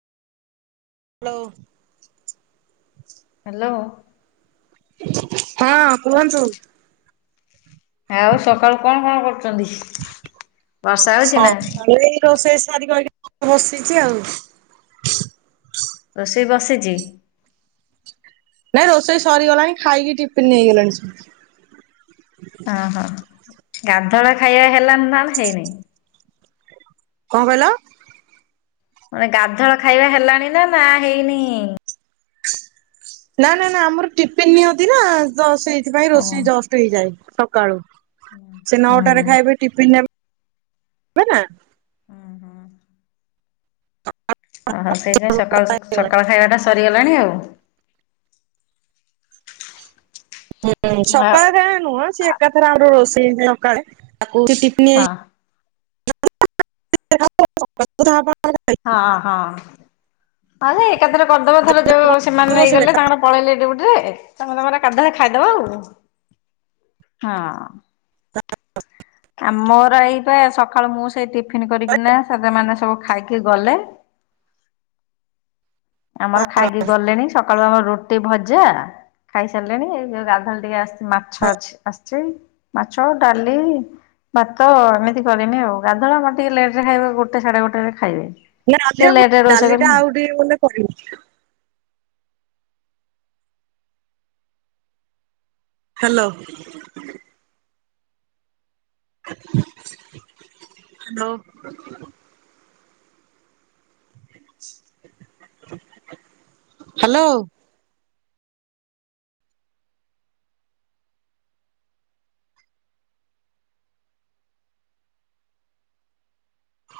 Hello. Hello. ହଁ କୁହନ୍ତୁ। ଆଉ ସକାଳୁ କଣ କଣ କ ହଁ ନା? ମୁ ଏଇ ରୋଷେଇ ସାରି କି ବସିଚି ଆଉ ରୋଷେଇ ବସିଚି? ନାଇଁ ରୋଷେଇ ସରିଗଲାଣି ଖାଇକି ଟିଫିନ ନେଇଗଲେଣି ସବୁ। ଅ ହଁ ଗାଧୁଆ ବେଳ ଖାଇବା ହେଲାଣି ନା ହେଇନି? କଣ କହିଲ? ମାନେ ଗାଧୁଆ ବେଳ ଖାଇବା ହେଲାଣି ନା ନା ହେଇନି? ନା ନା ନା ଆମର ଟିଫିନ ନିଅନ୍ତି ନା ତ ସେଇଥିପାଇଁ ହଁ ରୋଷେଇ ଜଷ୍ଟ ହେଇଯାଏ ସକାଳୁ। ସେ ହୁଁ। ନଅଟାରେ ଖାଇବେ ଟିଫିନ ନେବେ ନା ଓହୋ ସେଇଥିପାଇଁ ସକାଳୁ ସକାଳ ଖାଇବା ଟା ସରିଗଲାଣି ଆଉ। ହୁଁ ଆଉ ସକାଳେ ଯାଏ ନୁହଁ। ସିଏ ଏକାଥରେ ଆମର ରୋଷେଇ ହୁଏ ସକାଳେ। ତାଙ୍କୁ ଟିଫିନ ଏଇ ହଁ [unintelligible] ହଁ ହଁ। ହଁ ସେ ଏକାଥରେ କରିଦବ ଥରେ ଯୋଉ ସେମାନେ ନେଇଗଲେ ତାଙ୍କର ପଳେଇଲେ ଡ଼ିଉ ରେ ତମେ ତମର ଗାଧୁଆ ବେଳେ ଖାଇଦବ ଆଉ ହଁ। [unintelligible] ଆମର ଏଇପା ସକାଳୁ ମୁଁ ସେଇ ଟିଫିନ୍ କରିକିନା [unintelligible] ମାନେ ସବୁ ଖାଇକି ଗଲେ। [inaudible] ଆମର ଖାଇକି ଗଲେଣି ସକାଳୁ ଆମର ରୁଟି ଭଜା ଖାଇସାରିଲେଣି ଏଇ ଯୋଉ ଗାଧୁଆ ବେଳେ ଟିକେ ଆସିଛି ମାଛ ଅଛି ଆସିଛି। ମାଛ, ଡାଲି ଭାତ ଏମିତି କରେନି ଆଉ। ଗଧୁଆ ବେଳ ଆମର ଟିକେ ଲେଟ୍ ରେ ଖାଇବେ ଗୋଟେ ସାଢେ ଗୋଟେ ରେ ଖାଇବେ। ନା ଆଜି ଟିକେ ଆଉ ଲେଟରେ ରୋଷେଇ ଡାଲି ଟା କରିମି। ଆଉ ଟିକେ ଗଲେ କରିବି। ହାଲୋ। ହାଲୋ। ହାଲୋ।